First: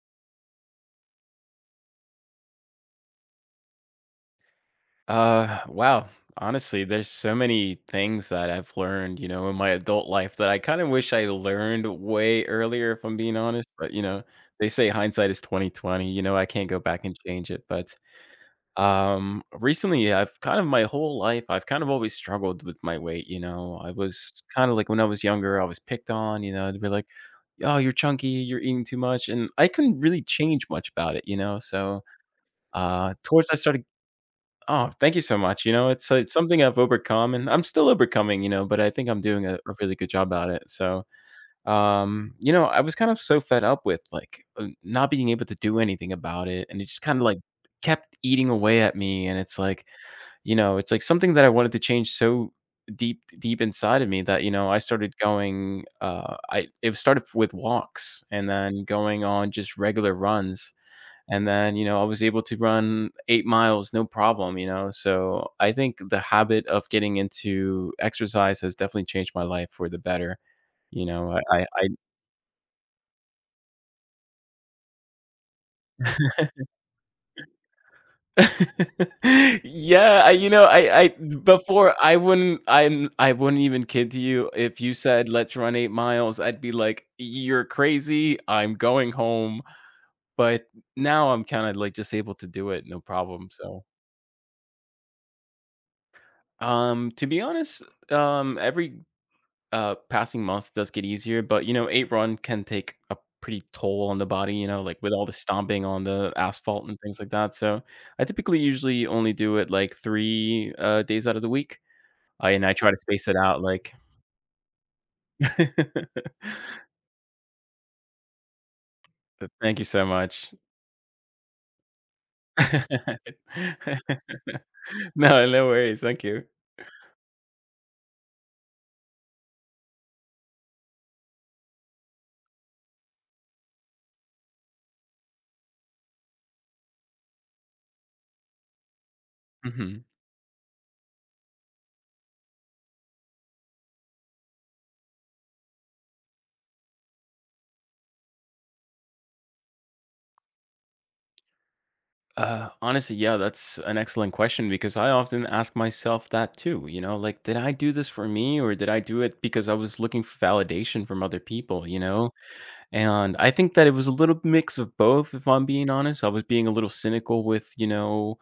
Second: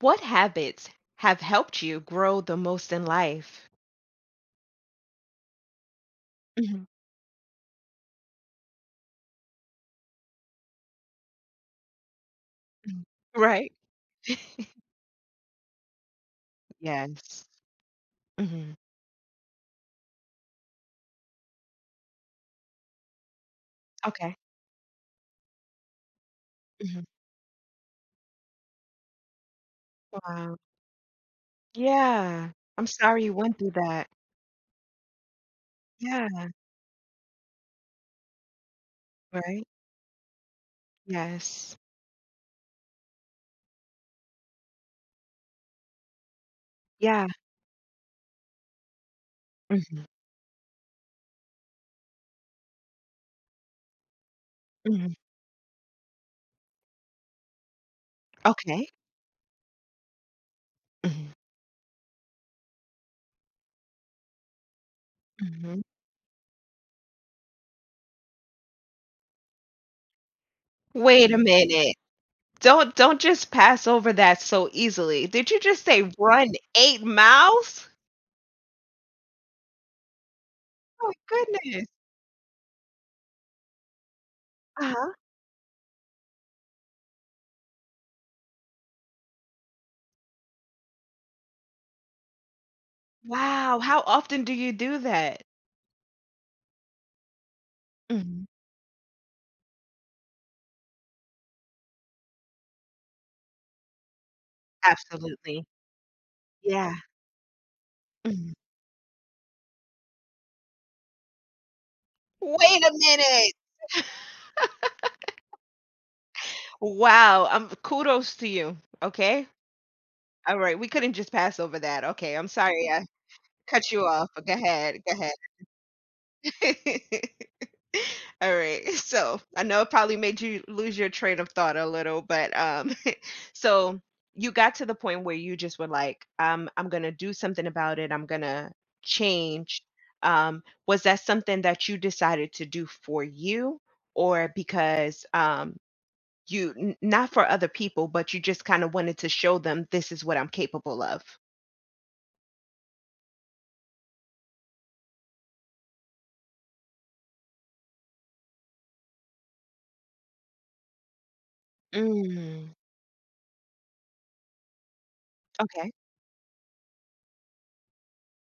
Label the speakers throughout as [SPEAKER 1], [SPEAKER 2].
[SPEAKER 1] What habits have helped you grow the most in life?
[SPEAKER 2] Wow.
[SPEAKER 1] Mhm,
[SPEAKER 2] Honestly, there's so many things that I've learned, you know, in my adult life that I kind of wish I learned way earlier,
[SPEAKER 1] mhm.
[SPEAKER 2] if I'm being honest.
[SPEAKER 1] Right.
[SPEAKER 2] But you know, they say hindsight is 2020. You know, I can't go back and
[SPEAKER 1] Yes.
[SPEAKER 2] change it. But
[SPEAKER 1] Mhm.
[SPEAKER 2] recently, I've kind of my whole life, I've kind of always struggled with my weight. You know, I was
[SPEAKER 1] Okay.
[SPEAKER 2] kind of like when I was younger, I was picked on. You know, they'd be
[SPEAKER 1] Mhm.
[SPEAKER 2] like, "Oh, you're chunky. You're eating too much," and I couldn't really
[SPEAKER 1] Wow.
[SPEAKER 2] change much about it. You know, so
[SPEAKER 1] Yeah. I'm sorry you
[SPEAKER 2] towards I
[SPEAKER 1] went through
[SPEAKER 2] started.
[SPEAKER 1] that.
[SPEAKER 2] Oh, thank you so much. You know, it's
[SPEAKER 1] Yeah.
[SPEAKER 2] something I've overcome and I'm still overcoming, you know, but I think I'm doing a,
[SPEAKER 1] Right?
[SPEAKER 2] a really good job at it. So,
[SPEAKER 1] Yes.
[SPEAKER 2] you know, I was kind of so fed up with like not being able to do anything about it. And it just kind of
[SPEAKER 1] Yeah.
[SPEAKER 2] like kept eating away at me. And it's like,
[SPEAKER 1] Mhm,
[SPEAKER 2] you know, it's like something that I wanted to change so deep, deep inside of me that, you know, I started
[SPEAKER 1] mhm.
[SPEAKER 2] going, it started with walks and then
[SPEAKER 1] Okay.
[SPEAKER 2] going on just regular runs,
[SPEAKER 1] Mhm,
[SPEAKER 2] and then, you know, I was able to run 8 miles, no problem, you know? So, I
[SPEAKER 1] mhm.
[SPEAKER 2] think the habit of getting into exercise has definitely changed my life for the better. You
[SPEAKER 1] Wait a
[SPEAKER 2] know,
[SPEAKER 1] minute. Don't just pass over that so easily. Did you just say run 8 miles?
[SPEAKER 2] I Yeah, I you know,
[SPEAKER 1] Oh,
[SPEAKER 2] I
[SPEAKER 1] my goodness.
[SPEAKER 2] before I wouldn't even kid you, if you
[SPEAKER 1] Uh-huh.
[SPEAKER 2] said, "Let's run 8 miles," I'd be like, "You're crazy, I'm going home." But now I'm kinda, like, just able to do it, no problem,
[SPEAKER 1] Wow.
[SPEAKER 2] so.
[SPEAKER 1] How often do you do that?
[SPEAKER 2] To be honest,
[SPEAKER 1] Mhm.
[SPEAKER 2] every passing month does get easier, but you know, eight run can take a pretty toll on the body, you know, like with all the
[SPEAKER 1] Absolutely.
[SPEAKER 2] stomping on the asphalt
[SPEAKER 1] Yeah.
[SPEAKER 2] and things like that. So I
[SPEAKER 1] Mhm.
[SPEAKER 2] typically usually only do it like three days out of the week. And I
[SPEAKER 1] Wait a
[SPEAKER 2] try to space it
[SPEAKER 1] minute.
[SPEAKER 2] out like
[SPEAKER 1] Wow, kudos to you, okay?
[SPEAKER 2] thank you so much.
[SPEAKER 1] Alright, we couldn't just pass over that. Okay, I'm sorry I cut you off. Go ahead, go ahead.
[SPEAKER 2] No, no worries. Thank you.
[SPEAKER 1] Alright, so I know it probably made you lose your train of thought a little, but, so you got to the point where you just were like, I'm gonna do something about it. I'm gonna change.
[SPEAKER 2] Mhm.
[SPEAKER 1] Was that something that you decided to do for you, or because not for other people, but you just kind of wanted to show them this is what I'm capable of?
[SPEAKER 2] Honestly, yeah, that's an excellent question because I often ask myself that too. You know, like, did I do this for me or did I do it because I was looking for validation from other people, you know?
[SPEAKER 1] Mm,
[SPEAKER 2] And I think that it was a little mix of both, if I'm being
[SPEAKER 1] okay.
[SPEAKER 2] honest. I was being a little cynical with, you know,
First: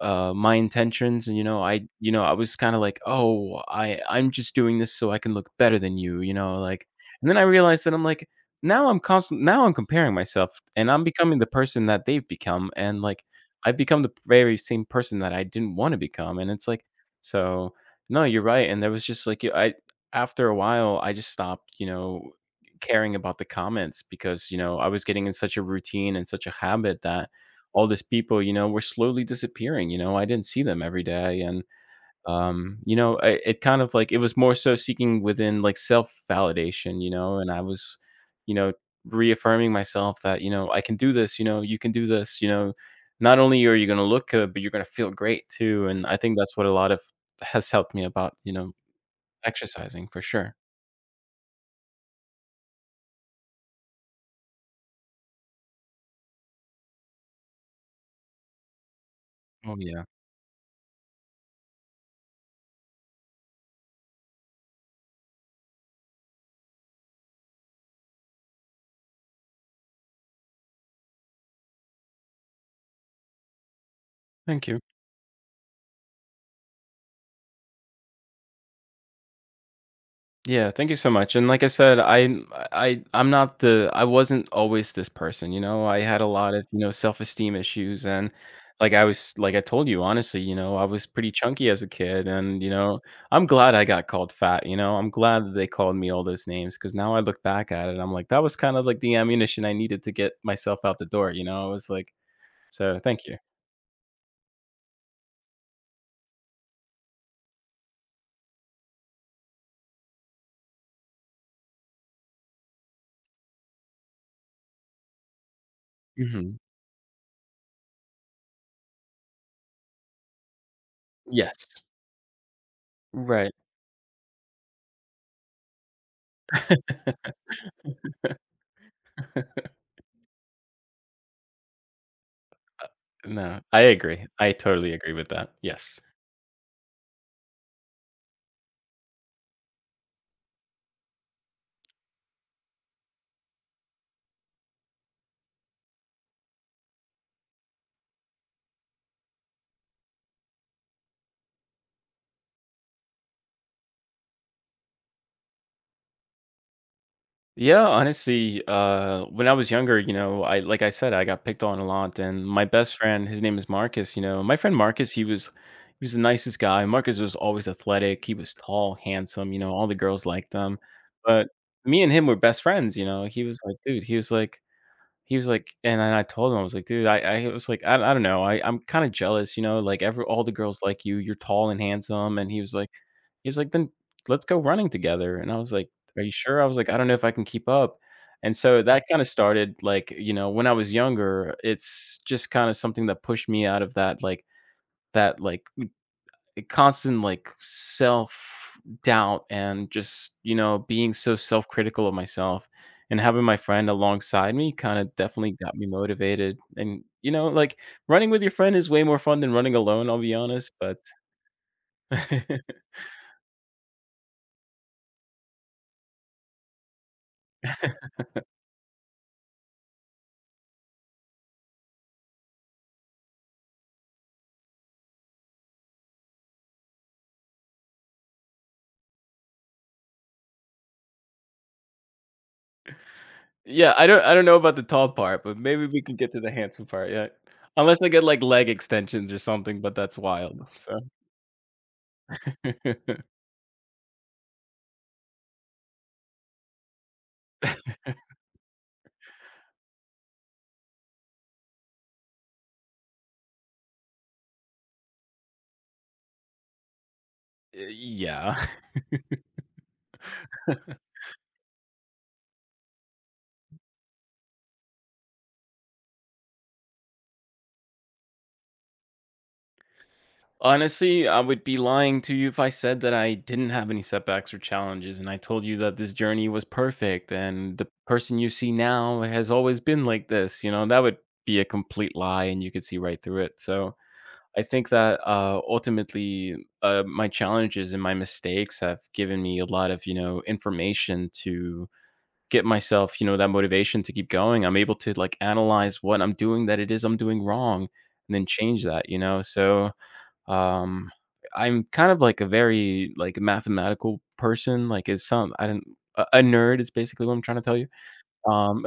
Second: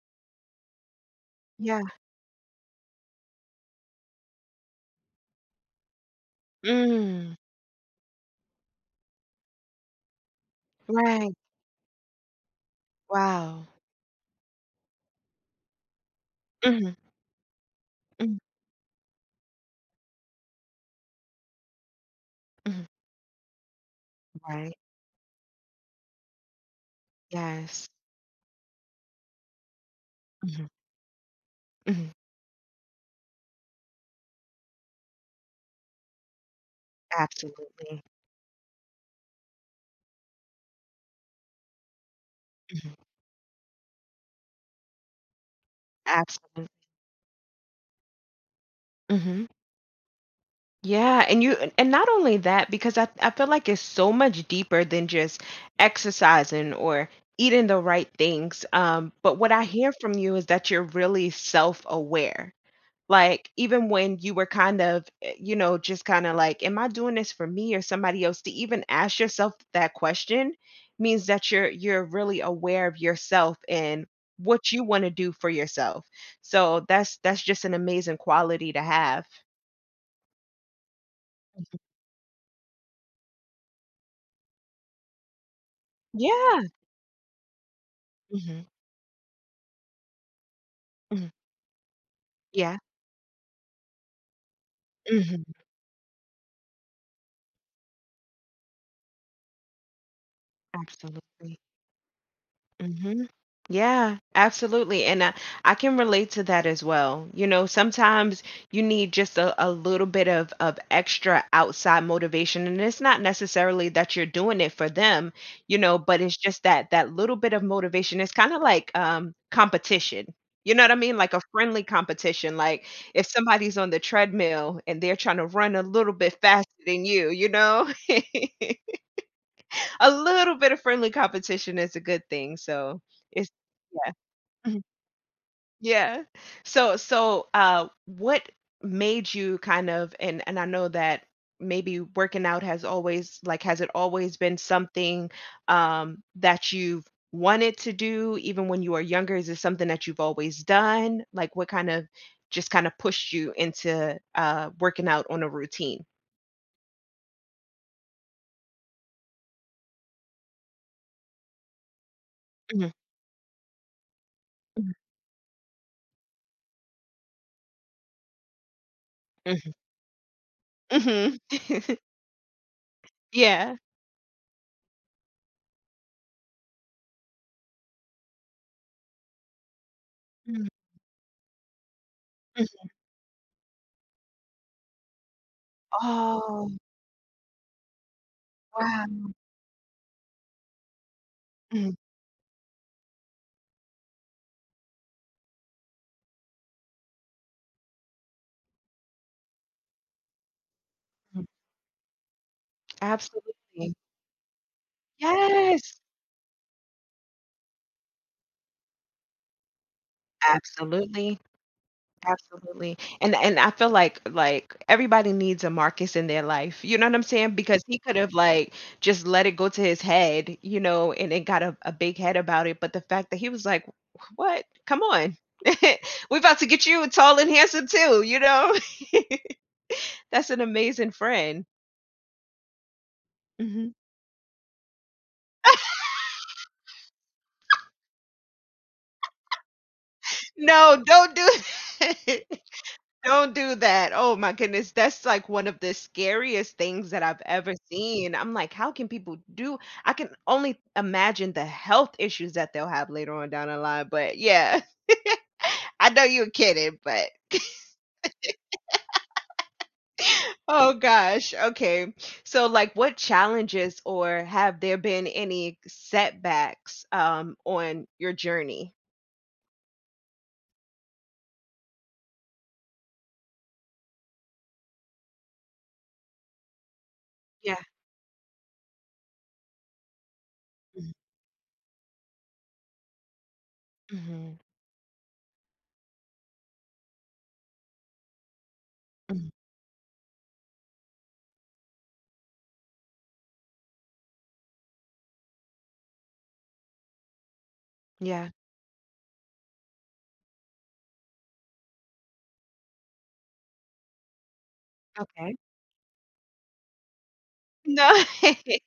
[SPEAKER 2] my intentions. And you know, i
[SPEAKER 1] Yeah.
[SPEAKER 2] you know i was kind of like, oh, I'm just doing this so I can look better than you, you know, like, and
[SPEAKER 1] Mm,
[SPEAKER 2] then I realized that I'm like, now I'm comparing myself and I'm
[SPEAKER 1] right.
[SPEAKER 2] becoming the person that they've become, and like
[SPEAKER 1] Wow.
[SPEAKER 2] I've become the very same person that I didn't want to become. And it's like,
[SPEAKER 1] Hmm.
[SPEAKER 2] so no,
[SPEAKER 1] Hmm.
[SPEAKER 2] you're right. And there was just like I after a while I just stopped, you know,
[SPEAKER 1] Hmm.
[SPEAKER 2] caring about the comments, because you
[SPEAKER 1] Right.
[SPEAKER 2] know I was getting in such a routine and such a habit that all
[SPEAKER 1] Yes.
[SPEAKER 2] these people, you know, were slowly disappearing, you know, I didn't see
[SPEAKER 1] Hmm.
[SPEAKER 2] them every day, and,
[SPEAKER 1] Hmm.
[SPEAKER 2] you know, I it kind of like it was more so seeking within, like, self-validation, you know, and I was,
[SPEAKER 1] Absolutely.
[SPEAKER 2] you know, reaffirming myself that, you know, "I can do this," you know, "You can do this," you know,
[SPEAKER 1] Hmm.
[SPEAKER 2] "Not only are you gonna look good, but you're gonna feel great too," and I think that's what
[SPEAKER 1] Absolutely.
[SPEAKER 2] a lot of has helped me about, you know,
[SPEAKER 1] Hmm.
[SPEAKER 2] exercising for sure.
[SPEAKER 1] Yeah, and you and not only that, because I feel like it's so much deeper than just exercising or eating the right things. But what I
[SPEAKER 2] Oh,
[SPEAKER 1] hear
[SPEAKER 2] yeah.
[SPEAKER 1] from you is that you're really self-aware. Like even when you were kind of, just kind of like, am I doing this for me or somebody else? To even ask yourself that question means that you're really aware of yourself and
[SPEAKER 2] Thank
[SPEAKER 1] what
[SPEAKER 2] you.
[SPEAKER 1] you want to do for yourself. So that's just an amazing quality to have.
[SPEAKER 2] Yeah, thank you so much. And like I said, I am not the. I wasn't always this person, you know. I had a lot
[SPEAKER 1] Yeah.
[SPEAKER 2] of, you know, self-esteem issues and like I was like I told you honestly, you know, I was pretty
[SPEAKER 1] Mhm.
[SPEAKER 2] chunky as a kid, and you
[SPEAKER 1] Yeah.
[SPEAKER 2] know, I'm glad I got called fat, you know. I'm
[SPEAKER 1] Mhm.
[SPEAKER 2] glad that they called me all those names, cuz now I look back at it, I'm like that was kind of like the ammunition I needed to get myself out the door, you
[SPEAKER 1] Absolutely.
[SPEAKER 2] know. I was like, so thank
[SPEAKER 1] Mhm.
[SPEAKER 2] you.
[SPEAKER 1] Yeah, absolutely, and, I can relate to that as well. You know, sometimes you need just a little bit of extra outside motivation, and it's not necessarily that you're doing it for them, you know, but it's
[SPEAKER 2] Mhm.
[SPEAKER 1] just that little bit of motivation. It's kinda like, competition. You know what I mean? Like a friendly
[SPEAKER 2] Yes.
[SPEAKER 1] competition, like, if
[SPEAKER 2] Right.
[SPEAKER 1] somebody's on the treadmill and they're trying to run a little bit faster than you, you know? A little bit of friendly competition is a good thing, so it's
[SPEAKER 2] No. I
[SPEAKER 1] yeah.
[SPEAKER 2] agree. I
[SPEAKER 1] Mhm.
[SPEAKER 2] totally agree with that. Yes.
[SPEAKER 1] Yeah. So, what made you kind of and I know that maybe working out has always like, has it always been something, that you've wanted to do even when you were younger? Is it something that you've always done? Like, what kind of just kinda pushed you into, working out on a routine?
[SPEAKER 2] Yeah, honestly, when I was younger, you know, I like I said, I got picked on a lot, and my
[SPEAKER 1] Mhm.
[SPEAKER 2] best friend, his name is Marcus. You know, my friend
[SPEAKER 1] Mhm.
[SPEAKER 2] Marcus, he was, he was the nicest guy. Marcus was always athletic. He was tall, handsome. You
[SPEAKER 1] Mhm.
[SPEAKER 2] know, all the girls liked him.
[SPEAKER 1] Mhm.
[SPEAKER 2] But me and him were best friends. You know, he was
[SPEAKER 1] Yeah.
[SPEAKER 2] like, dude, he was like and then I told him, I was like, "Dude, I was like, I don't know, I'm kinda jealous, you know, like, every all the
[SPEAKER 1] Mhm. Mhm.
[SPEAKER 2] girls like you, you're tall and handsome," and he was like, "Then let's go running together," and I was like, "Are you sure?" I
[SPEAKER 1] Oh,
[SPEAKER 2] was like, "I don't know if I can keep up," and so that kinda
[SPEAKER 1] wow.
[SPEAKER 2] started, like, you know, when I was younger,
[SPEAKER 1] Mhm.
[SPEAKER 2] it's just kinda something that pushed me out of that, like, constant like self doubt and just you know being so self critical of myself, and having my friend
[SPEAKER 1] Absolutely.
[SPEAKER 2] alongside me kind of definitely got me
[SPEAKER 1] Yes.
[SPEAKER 2] motivated, and you know like running with your friend is way more fun than running alone, I'll be honest. But
[SPEAKER 1] Absolutely, absolutely. And I feel like everybody needs a Marcus in their life. You know what I'm saying? Because he could have like just let it go to his head, you know, and it got a big head about it. But the fact that he was like, "What? Come on, we are about to get you tall and handsome too." You know, that's an amazing friend. Mhm.
[SPEAKER 2] yeah, I don't know about the tall part, but maybe we can get to the handsome part, yeah, unless I get like leg extensions or something, but that's wild, so
[SPEAKER 1] No, don't do it. Don't do that. Oh my goodness. That's like one of the scariest things that I've ever seen. I'm like, how can people do. I can only imagine the health issues that they'll have later on down the line. But yeah, I know you're kidding, but
[SPEAKER 2] yeah.
[SPEAKER 1] oh gosh. Okay. So like what challenges or have there been any setbacks on your journey?
[SPEAKER 2] Honestly, I would be lying to you if I said that I didn't have any setbacks or challenges and I told you that this journey was perfect
[SPEAKER 1] Yeah.
[SPEAKER 2] and the person you see now has always been like this, you know, that
[SPEAKER 1] Mhm,
[SPEAKER 2] would be a complete lie and you could see right through it. So
[SPEAKER 1] mhm,
[SPEAKER 2] I think that ultimately, my challenges and my mistakes have given
[SPEAKER 1] mhm.
[SPEAKER 2] me a lot of, you know, information to get myself, you know, that motivation to keep going. I'm able to like analyze what I'm doing that it is I'm doing wrong and then
[SPEAKER 1] Yeah.
[SPEAKER 2] change that, you know. So um, I'm kind of like a very like mathematical person. Like it's some
[SPEAKER 1] Okay.
[SPEAKER 2] I don't. A nerd is basically what I'm trying to tell you.
[SPEAKER 1] No.
[SPEAKER 2] Um,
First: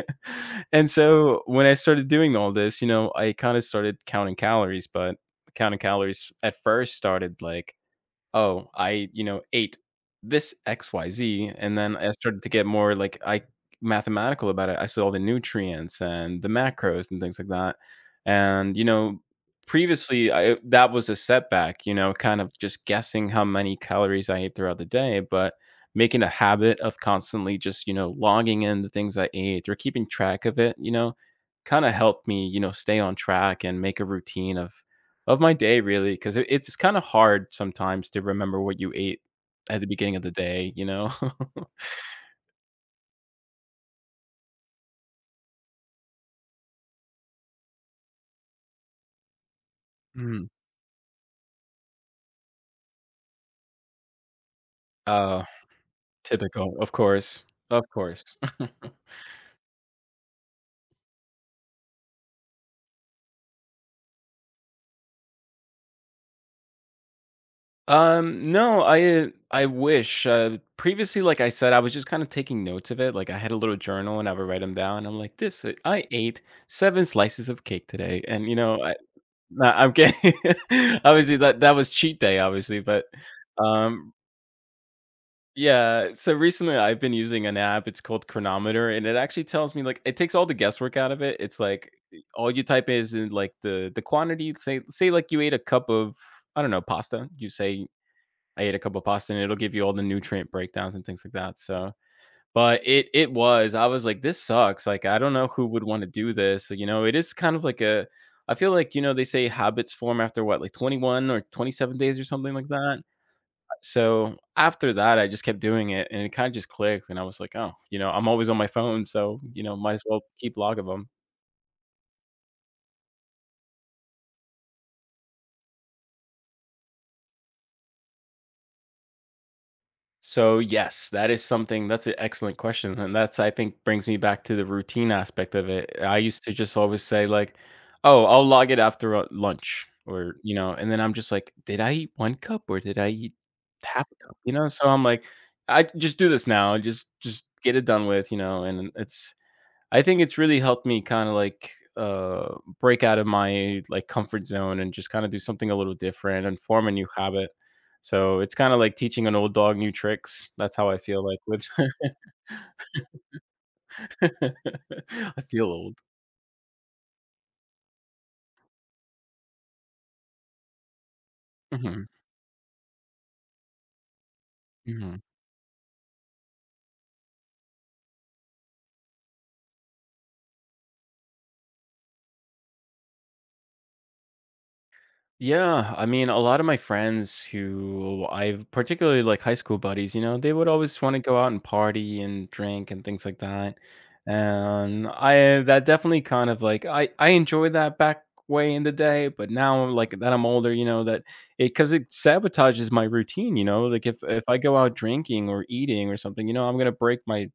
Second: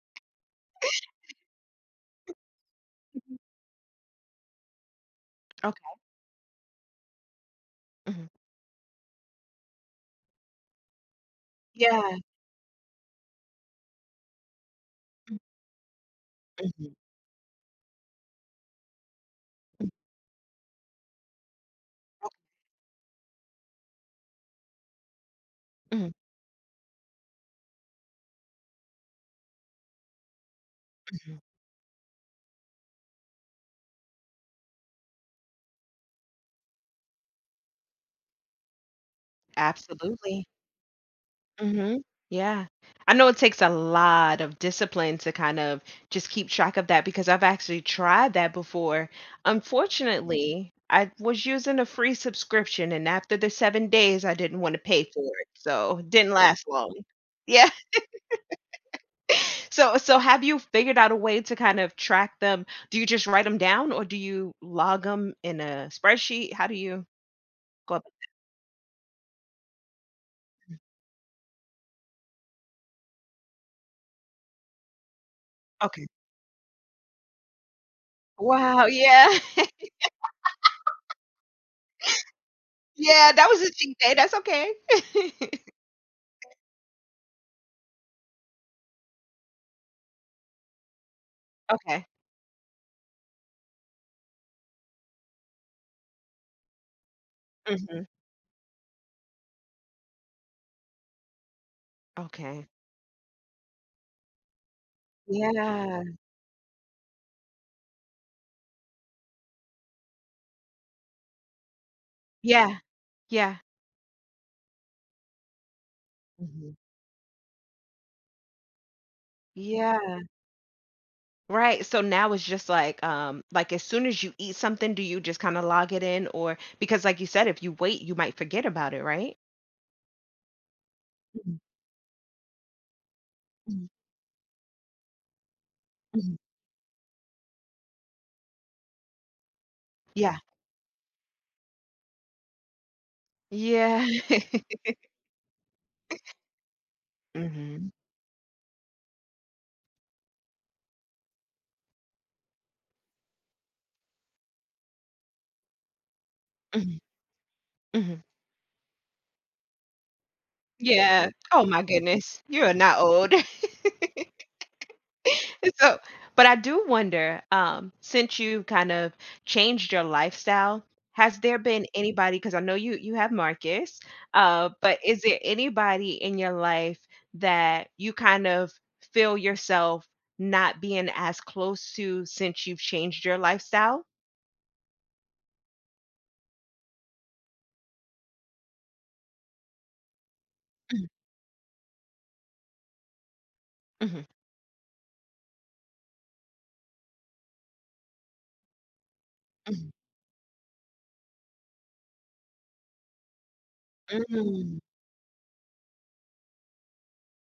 [SPEAKER 2] and so when I started doing all this, you know, I kind of started counting calories, but counting
[SPEAKER 1] Okay.
[SPEAKER 2] calories at first started like,
[SPEAKER 1] Mhm.
[SPEAKER 2] "Oh, I, you know, ate this XYZ," and then
[SPEAKER 1] Yeah.
[SPEAKER 2] I started to get more, like, I mathematical about it. I saw the nutrients and the
[SPEAKER 1] Mhm,
[SPEAKER 2] macros and things like that, and, you know, previously, I that was a setback, you know, kind of just guessing how many calories I ate throughout the day, but
[SPEAKER 1] mhm,
[SPEAKER 2] making a habit of constantly just, you know, logging in the things I ate or keeping track of it, you know,
[SPEAKER 1] mhm.
[SPEAKER 2] kinda helped me, you know, stay on track and make a routine of my day, really, 'cause it it's kinda hard sometimes to remember what you ate at the beginning of the
[SPEAKER 1] Absolutely.
[SPEAKER 2] day, you know?
[SPEAKER 1] Mhm. Yeah. I know it takes a lot of discipline to kind of just keep track of that because I've actually tried that before.
[SPEAKER 2] Mm.
[SPEAKER 1] Unfortunately, I was using a free subscription, and after the 7 days, I didn't wanna pay for
[SPEAKER 2] Oh,
[SPEAKER 1] it, so it didn't last
[SPEAKER 2] typical, of
[SPEAKER 1] long.
[SPEAKER 2] course,
[SPEAKER 1] Yeah.
[SPEAKER 2] of course.
[SPEAKER 1] So have you figured out a way to kind of track them? Do you just write them down, or do you log them in a spreadsheet? How do you go ab.
[SPEAKER 2] No, I wish, previously, like I said, I was just kinda taking notes of it, like, I had a little journal and I would write them down, I'm like, "This I
[SPEAKER 1] Okay.
[SPEAKER 2] ate 7 slices of cake today," and, you know,
[SPEAKER 1] Wow,
[SPEAKER 2] I
[SPEAKER 1] yeah.
[SPEAKER 2] nah, I'm kidding. Obviously, that was cheat day, obviously, but,
[SPEAKER 1] Yeah, that was a cheat
[SPEAKER 2] um
[SPEAKER 1] day, that's okay.
[SPEAKER 2] yeah, so recently I've been using an app, it's called Chronometer, and it actually tells me like it takes all the guesswork out of it. It's like
[SPEAKER 1] Okay.
[SPEAKER 2] all you type is in like the quantity, say like you ate a cup of, I don't know, pasta. You say
[SPEAKER 1] Mhm.
[SPEAKER 2] I ate a cup of pasta and it'll give you all the nutrient breakdowns and things like that. So,
[SPEAKER 1] Okay.
[SPEAKER 2] but it was I was like this sucks. Like I don't know who would want
[SPEAKER 1] Yeah.
[SPEAKER 2] to do this. So, you know, it is kind of like a, I feel like, you know, they say habits form after what, like 21 or 27 days or something like
[SPEAKER 1] Yeah.
[SPEAKER 2] that,
[SPEAKER 1] Yeah.
[SPEAKER 2] so after that, I just kept doing it and it kind of just
[SPEAKER 1] Mhm.
[SPEAKER 2] clicked. And I was like, oh, you know, I'm always on my phone. So, you know, might as
[SPEAKER 1] Yeah.
[SPEAKER 2] well keep log of them.
[SPEAKER 1] Right, so now it's just like, as soon as you eat something, do you just kinda log it in or because like you said, if you wait, you might forget about it, right?
[SPEAKER 2] So, yes, that is
[SPEAKER 1] Mhm,
[SPEAKER 2] something that's an excellent question. And that's, I think,
[SPEAKER 1] mhm,
[SPEAKER 2] brings me back to the routine aspect of it. I
[SPEAKER 1] mhm.
[SPEAKER 2] used to just always say, like, oh, I'll log it after lunch or,
[SPEAKER 1] Yeah.
[SPEAKER 2] you know, and then I'm just like, did I eat one cup or did I eat
[SPEAKER 1] Yeah.
[SPEAKER 2] half a cup? You know, so I'm like, I just do this now, just, get it
[SPEAKER 1] Mhm,
[SPEAKER 2] done with, you know, and I think it's really helped me kinda, like, uh, break out of my, like, comfort zone and just kinda do something a little different and form a
[SPEAKER 1] mhm,
[SPEAKER 2] new habit.
[SPEAKER 1] mhm.
[SPEAKER 2] So, it's kinda like teaching an old dog new tricks. That's how I feel
[SPEAKER 1] Yeah.
[SPEAKER 2] like
[SPEAKER 1] Oh
[SPEAKER 2] with.
[SPEAKER 1] my goodness, you are not old.
[SPEAKER 2] I feel old.
[SPEAKER 1] So, but I do wonder, since you kind of changed your lifestyle, has there been
[SPEAKER 2] Mhm,
[SPEAKER 1] anybody, because I know you have Marcus, but
[SPEAKER 2] mhm.
[SPEAKER 1] is there anybody in your life that you kind of feel yourself not being as close to since you've changed your lifestyle?
[SPEAKER 2] Yeah, I mean, a lot of my friends who I've particularly like high school buddies, you know, they would always want to go out and party and drink and things like that.
[SPEAKER 1] Mhm,
[SPEAKER 2] And I That definitely kind of like I enjoyed that back way in the day, but now
[SPEAKER 1] mhm,
[SPEAKER 2] like that I'm older, you know, that it because it sabotages my routine, you know, like if
[SPEAKER 1] mhm,
[SPEAKER 2] if I go
[SPEAKER 1] mm.
[SPEAKER 2] out drinking or eating or something, you know, I'm gonna break my.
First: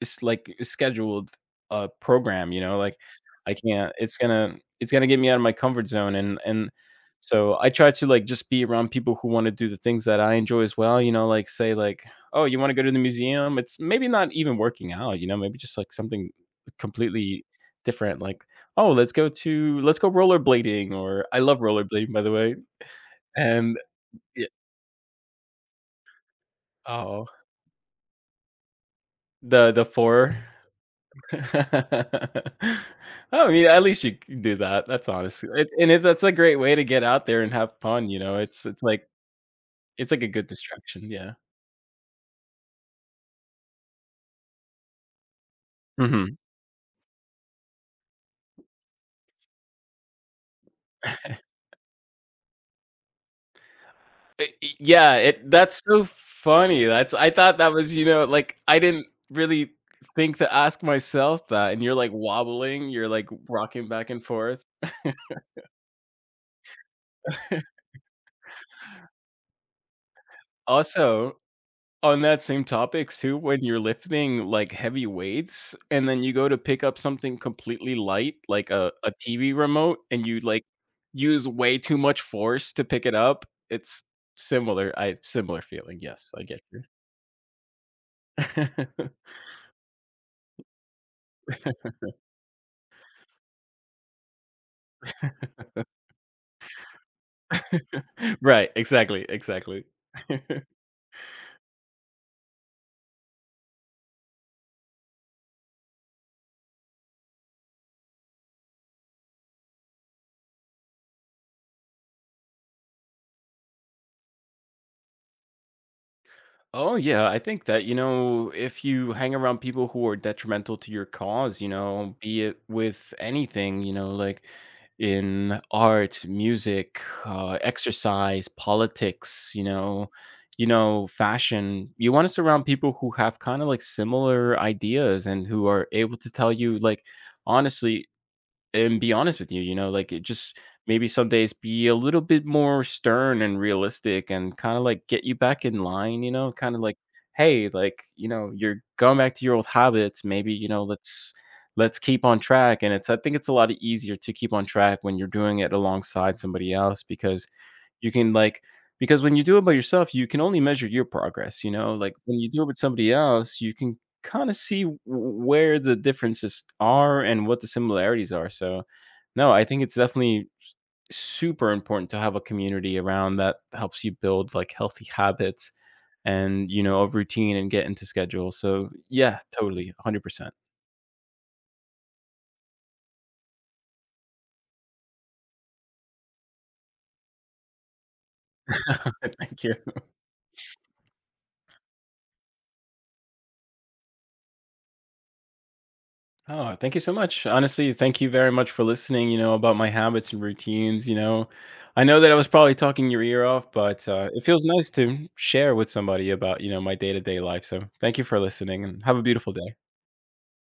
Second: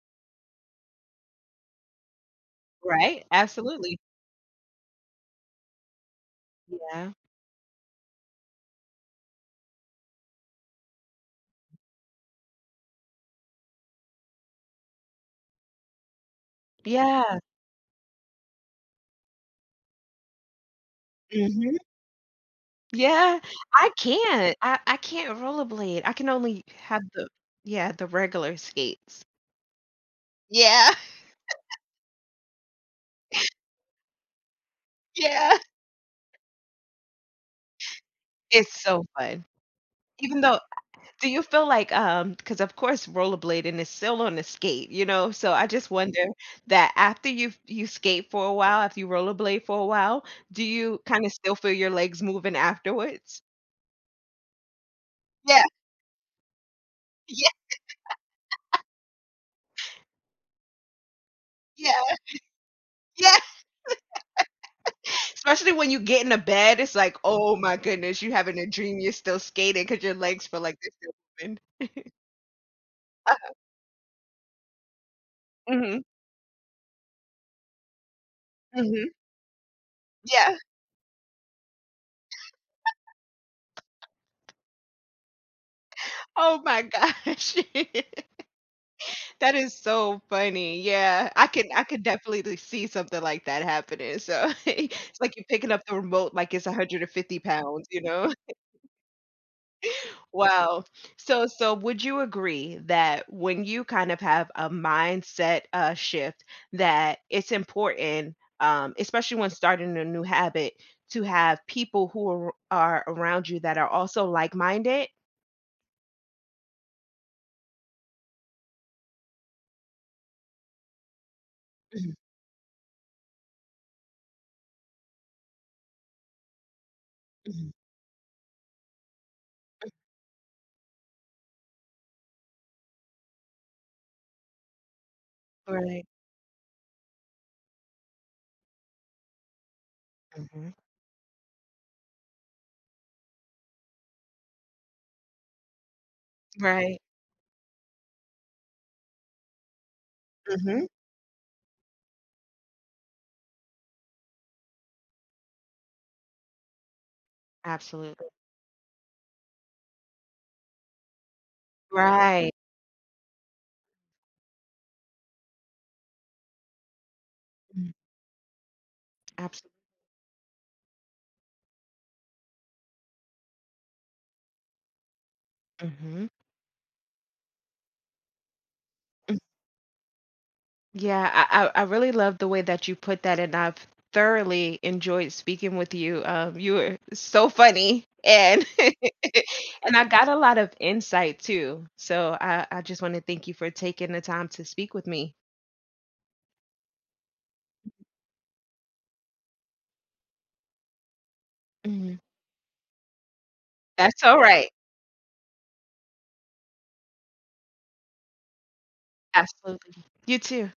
[SPEAKER 2] It's like a scheduled, program, you know, like,
[SPEAKER 1] Right?
[SPEAKER 2] I can't.
[SPEAKER 1] Absolutely.
[SPEAKER 2] It's gonna it's gonna get me out of my comfort zone, and
[SPEAKER 1] Yeah.
[SPEAKER 2] so I try to, like, just be around people who wanna do the things that I enjoy as well, you know, like, say, like, "Oh, you wanna go to the museum?" It's maybe not even working out, you know, maybe just, like, something
[SPEAKER 1] Yeah.
[SPEAKER 2] completely different, like, "Oh, let's go rollerblading," or I love rollerblading, by the way,
[SPEAKER 1] Yeah,
[SPEAKER 2] and
[SPEAKER 1] I
[SPEAKER 2] yeah.
[SPEAKER 1] can't. I can't rollerblade. I can only have
[SPEAKER 2] Oh,
[SPEAKER 1] the, yeah, the regular skates.
[SPEAKER 2] the 4.
[SPEAKER 1] Yeah,
[SPEAKER 2] I mean, at least you c do that. That's honest
[SPEAKER 1] yeah.
[SPEAKER 2] it, and if that's a great way to get out there and have fun, you know, it's
[SPEAKER 1] It's
[SPEAKER 2] it's
[SPEAKER 1] so
[SPEAKER 2] like
[SPEAKER 1] fun.
[SPEAKER 2] it's like a
[SPEAKER 1] Even
[SPEAKER 2] good
[SPEAKER 1] though
[SPEAKER 2] distraction,
[SPEAKER 1] do
[SPEAKER 2] yeah.
[SPEAKER 1] you feel like, because of course rollerblading is still on the skate, you know, so I just wonder
[SPEAKER 2] Mhm.
[SPEAKER 1] that after you skate for a while, after you rollerblade for a while, do you kinda still feel your legs moving afterwards?
[SPEAKER 2] E Yeah, it
[SPEAKER 1] Yeah,
[SPEAKER 2] that's so funny. That's I
[SPEAKER 1] yeah,
[SPEAKER 2] thought that was, you know, like, I didn't really think to ask myself that, and you're, like,
[SPEAKER 1] yeah,
[SPEAKER 2] wobbling, you're, like,
[SPEAKER 1] yeah.
[SPEAKER 2] rocking back and forth.
[SPEAKER 1] Especially when you get in a bed, it's like, "Oh my goodness, you having a dream, you're still skating because your legs feel like they're still
[SPEAKER 2] Also
[SPEAKER 1] moving."
[SPEAKER 2] on that same topic too, when you're lifting, like, heavy weights
[SPEAKER 1] Mhm,
[SPEAKER 2] and then you go to pick up something completely light, like a
[SPEAKER 1] mhm,
[SPEAKER 2] a TV remote, and you,
[SPEAKER 1] yeah.
[SPEAKER 2] like, use way too much force to pick it up, it's similar I similar feeling, yes, I
[SPEAKER 1] Oh
[SPEAKER 2] get
[SPEAKER 1] my
[SPEAKER 2] you.
[SPEAKER 1] gosh. That is so funny, yeah. I could definitely see something like that happening, so it's like you're picking up the remote like it's 150 pounds, you know?
[SPEAKER 2] Right, exactly, exactly.
[SPEAKER 1] Wow. So would you agree that when you kind of have a mindset, shift that it's important, especially when starting a new habit, to have people who are around you that are also like-minded?
[SPEAKER 2] Oh yeah, I think that, you know, if you hang around people who are detrimental to your cause, you
[SPEAKER 1] Mhm,
[SPEAKER 2] know, be it with anything, you know, like in art, music,
[SPEAKER 1] mhm.
[SPEAKER 2] exercise, politics, you know, fashion. You want to surround people who have kind of like similar ideas and who are
[SPEAKER 1] Right.
[SPEAKER 2] able to tell you like honestly and be honest with you, you know, like it just
[SPEAKER 1] Mhm.
[SPEAKER 2] maybe some days be a little bit more stern and realistic and kind of like get you back in line, you know, kind of
[SPEAKER 1] Right.
[SPEAKER 2] like, hey, like, you know, you're going back to your old habits. Maybe, you know,
[SPEAKER 1] Mhm.
[SPEAKER 2] let's keep on track. And it's I think it's a lot easier to keep on track when you're doing it alongside somebody else because you
[SPEAKER 1] Absolutely.
[SPEAKER 2] can, like, because when you do it by yourself, you can only measure your progress, you know? Like, when you
[SPEAKER 1] Right.
[SPEAKER 2] do it with somebody else, you can kinda see w where the differences are and what the
[SPEAKER 1] Mhm.
[SPEAKER 2] similarities are, so, no, I
[SPEAKER 1] Absolutely.
[SPEAKER 2] think it's definitely s super important to have a community around that helps you build, like, healthy habits
[SPEAKER 1] Mhm.
[SPEAKER 2] and, you know, a routine and get into schedule, so, yeah, totally, 100%.
[SPEAKER 1] Yeah, I really love the way that you put that, and I've thoroughly enjoyed speaking with you. You were so funny, and
[SPEAKER 2] Thank you.
[SPEAKER 1] and I got a lot of insight too. So I just want to thank you for taking the time to speak with me.
[SPEAKER 2] Oh, thank you so much. Honestly, thank you very much for listening, you know, about my habits and routines, you know. I
[SPEAKER 1] Mhm.
[SPEAKER 2] know that I was probably talking your ear off, but
[SPEAKER 1] That's all
[SPEAKER 2] it feels
[SPEAKER 1] right.
[SPEAKER 2] nice to share with somebody about, you know, my day-to-day life. So, thank you for listening and have a beautiful day.
[SPEAKER 1] Absolutely. You too.